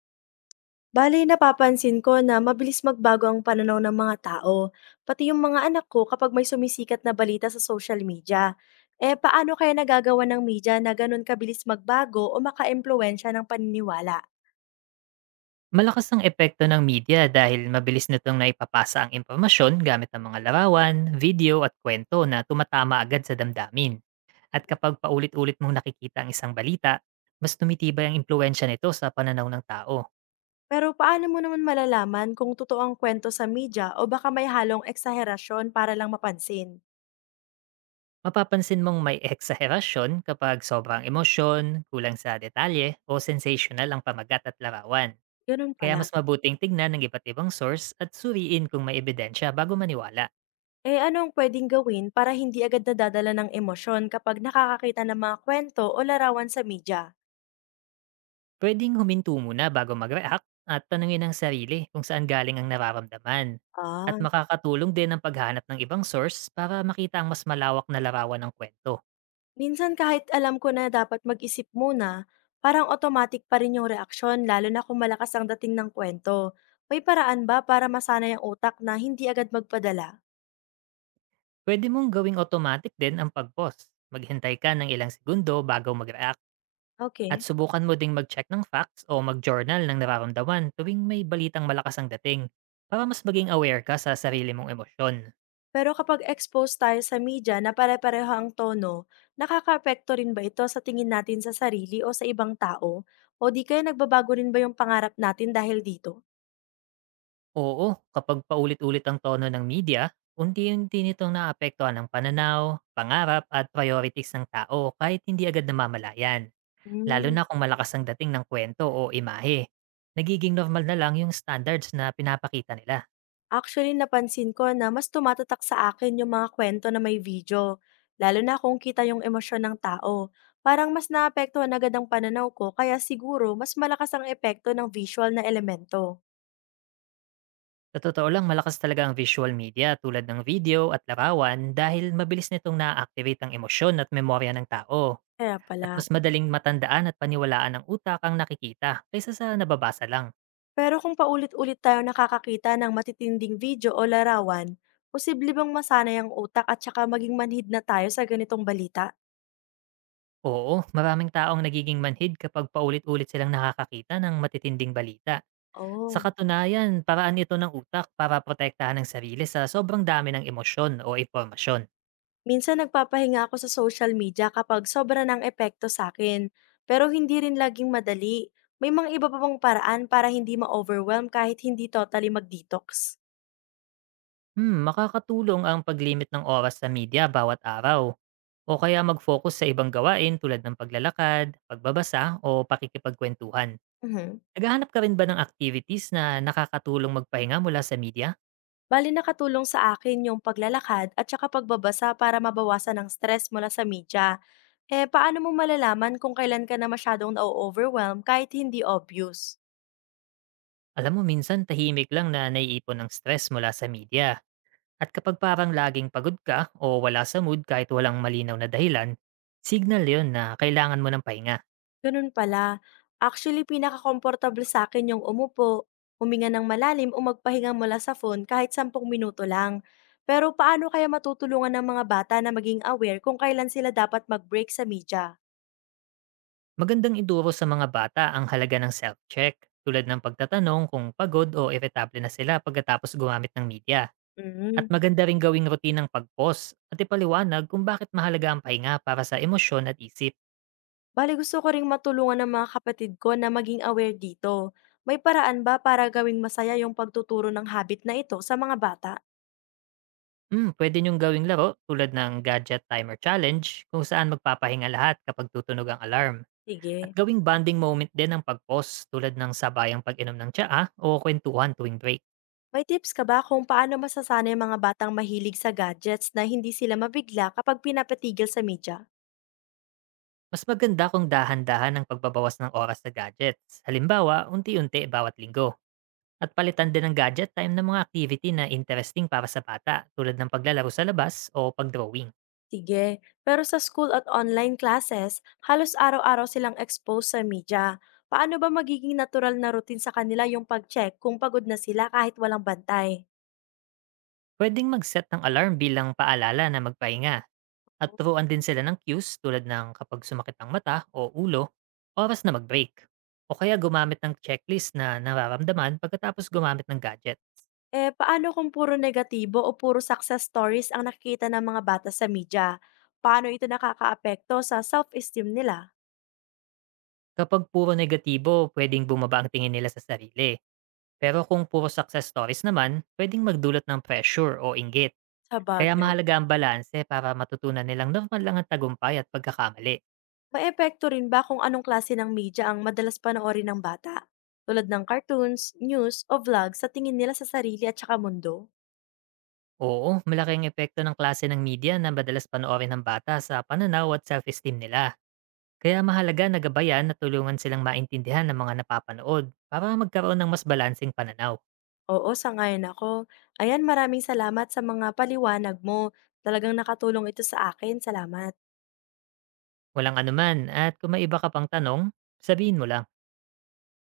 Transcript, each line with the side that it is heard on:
left: Bale, napapansin ko na mabilis magbago ang pananaw ng mga tao, pati yung mga anak ko kapag may sumisikat na balita sa social media. Eh, paano kaya nagagawa ng media na ganun kabilis magbago o maka ng paniniwala?
right: Malakas ang epekto ng media dahil mabilis nitong naipapasa ang impormasyon gamit ang mga larawan, video at kwento na tumatama agad sa damdamin. At kapag paulit-ulit mong nakikita ang isang balita, mas tumitibay ang impluensya nito sa pananaw ng tao.
left: Pero paano mo naman malalaman kung totoo ang kwento sa media o baka may halong eksaherasyon para lang mapansin?
right: Mapapansin mong may eksaherasyon kapag sobrang emosyon, kulang sa detalye, o sensational ang pamagat at larawan.
left: Ganun
right: Kaya
left: pala.
right: mas mabuting tignan ng iba't ibang source at suriin kung may ebidensya bago maniwala.
left: Eh, ano ang pwedeng gawin para hindi agad nadadala ng emosyon kapag nakakakita ng mga kwento o larawan sa media?
right: Pwedeng huminto muna bago mag-react at tanungin ang sarili kung saan galing ang nararamdaman. At
left: Ah.
right: makakatulong din ang paghanap ng ibang source para makita ang mas malawak na larawan ng kwento.
left: Minsan kahit alam ko na dapat mag-isip muna, parang automatic pa rin yung reaksyon lalo na kung malakas ang dating ng kwento. May paraan ba para masana yung utak na hindi agad magpadala?
right: Pwede mong gawing automatic din ang pag-pause. Maghintay ka ng ilang segundo bago mag-react, at
left: Okay.
right: subukan mo ding mag-check ng facts o mag-journal ng nararamdaman tuwing may balitang malakas ang dating, para mas maging aware ka sa sarili mong emosyon.
left: Pero kapag exposed tayo sa media na pare-pareho ang tono, nakakaapekto rin ba ito sa tingin natin sa sarili o sa ibang tao? O di kaya nagbabago rin ba yung pangarap natin dahil dito?
right: Oo, kapag paulit-ulit ang tono ng media, unti-unti nitong naapektuhan ang pananaw, pangarap at priorities ng tao kahit hindi agad namamalayan, lalo na
left: Hmm.
right: kung malakas ang dating ng kwento o imahe. Nagiging normal na lang yung standards na pinapakita nila.
left: Actually, napansin ko na mas tumatatak sa akin yung mga kwento na may video, lalo na kung kita yung emosyon ng tao. Parang mas naapektuhan agad ang pananaw ko, kaya siguro mas malakas ang epekto ng visual na elemento.
right: Sa totoo lang, malakas talaga ang visual media tulad ng video at larawan, dahil mabilis nitong na-activate ang emosyon at memorya ng tao,
left: Kaya
right: at
left: pala.
right: mas madaling matandaan at paniwalaan ng utak ang nakikita kaysa sa nababasa lang.
left: Pero kung paulit-ulit tayo nakakakita ng matitinding video o larawan, posible bang masanay ang utak at saka maging manhid na tayo sa ganitong balita?
right: Oo, maraming taong nagiging manhid kapag paulit-ulit silang nakakakita ng matitinding balita. Sa
left: Oh.
right: katunayan, paraan ito ng utak para protektahan ng sarili sa sobrang dami ng emosyon o impormasyon.
left: Minsan nagpapahinga ako sa social media kapag sobra ng epekto sa akin, pero hindi rin laging madali. May mga iba pa bang paraan para hindi ma-overwhelm kahit hindi totally mag-detox?
right: Hmm, makakatulong ang paglimit ng oras sa media bawat araw. O kaya mag-focus sa ibang gawain tulad ng paglalakad, pagbabasa o pakikipagkwentuhan.
left: Mhm.
right: Naghahanap ka rin ba ng activities na nakakatulong magpahinga mula sa media?
left: Bale nakatulong sa akin yung paglalakad at saka pagbabasa para mabawasan ang stress mula sa media. Eh, paano mo malalaman kung kailan ka na masyadong na overwhelm kahit hindi obvious?
right: Alam mo, minsan tahimik lang na naiipon ng stress mula sa media. At kapag parang laging pagod ka o wala sa mood kahit walang malinaw na dahilan, signal yon na kailangan mo ng pahinga.
left: Ganun pala. Actually, pinaka sa akin yung umupo, huminga ng malalim o magpahinga mula sa phone kahit 10 minuto lang. Pero paano kaya matutulungan ng mga bata na maging aware kung kailan sila dapat mag-break sa media?
right: Magandang iduro sa mga bata ang halaga ng self-check, tulad ng pagtatanong kung pagod o irritable na sila pagkatapos gumamit ng media.
left: Hmm,
right: At maganda rin gawing rutinang pag-pause at ipaliwanag kung bakit mahalaga ang pahinga para sa emosyon at isip.
left: bale gusto ko ring matulungan ng mga kapatid ko na maging aware dito. May paraan ba para gawing masaya yung pagtuturo ng habit na ito sa mga bata?
right: Hmm, pwede niyong gawing laro tulad ng Gadget Timer Challenge, kung saan magpapahinga lahat kapag tutunog ang alarm. At
left: Sige.
right: gawing bonding moment din ang pag-pause, tulad ng sabayang pag-inom ng tsaa o kwentuhan tuwing break.
left: May tips ka ba kung paano masasana ang mga batang mahilig sa gadgets na hindi sila mabigla kapag pinapatigil sa media?
right: Mas maganda kung dahan-dahan ang pagbabawas ng oras sa gadgets. Halimbawa, unti-unti bawat linggo. At palitan din ng gadget time ng mga activity na interesting para sa bata, tulad ng paglalaro sa labas o pagdrawing.
left: Sige, pero sa school at online classes, halos araw-araw silang exposed sa media. Paano ba magiging natural na routine sa kanila yung pag-check kung pagod na sila kahit walang bantay?
right: Pwedeng mag-set ng alarm bilang paalala na magpahinga, at turuan din sila ng cues tulad ng kapag sumakit ang mata o ulo, oras na mag-break. O kaya gumamit ng checklist na nararamdaman pagkatapos gumamit ng gadget.
left: Eh, paano kung puro negatibo o puro success stories ang nakikita ng mga bata sa media? Paano ito nakakaapekto sa self-esteem nila?
right: Kapag puro negatibo, pwedeng bumaba ang tingin nila sa sarili. Pero kung puro success stories naman, pwedeng magdulot ng pressure o inggit.
left: Sa
right: Kaya
left: bagay.
right: mahalaga ang balanse para matutunan nilang normal lang ang tagumpay at pagkakamali.
left: Maepekto rin ba kung anong klase ng media ang madalas panoorin ng bata? Tulad ng cartoons, news, o vlog sa tingin nila sa sarili at saka mundo?
right: Oo, malaking epekto ng klase ng media na madalas panoorin ng bata sa pananaw at self-esteem nila. Kaya mahalaga na gabayan na tulungan silang maintindihan ng mga napapanood para magkaroon ng mas balansing pananaw.
left: Oo, sang-ayon ako. Ayan, maraming salamat sa mga paliwanag mo. Talagang nakatulong ito sa akin. Salamat.
right: Walang anuman, at kung may iba ka pang tanong, sabihin mo lang.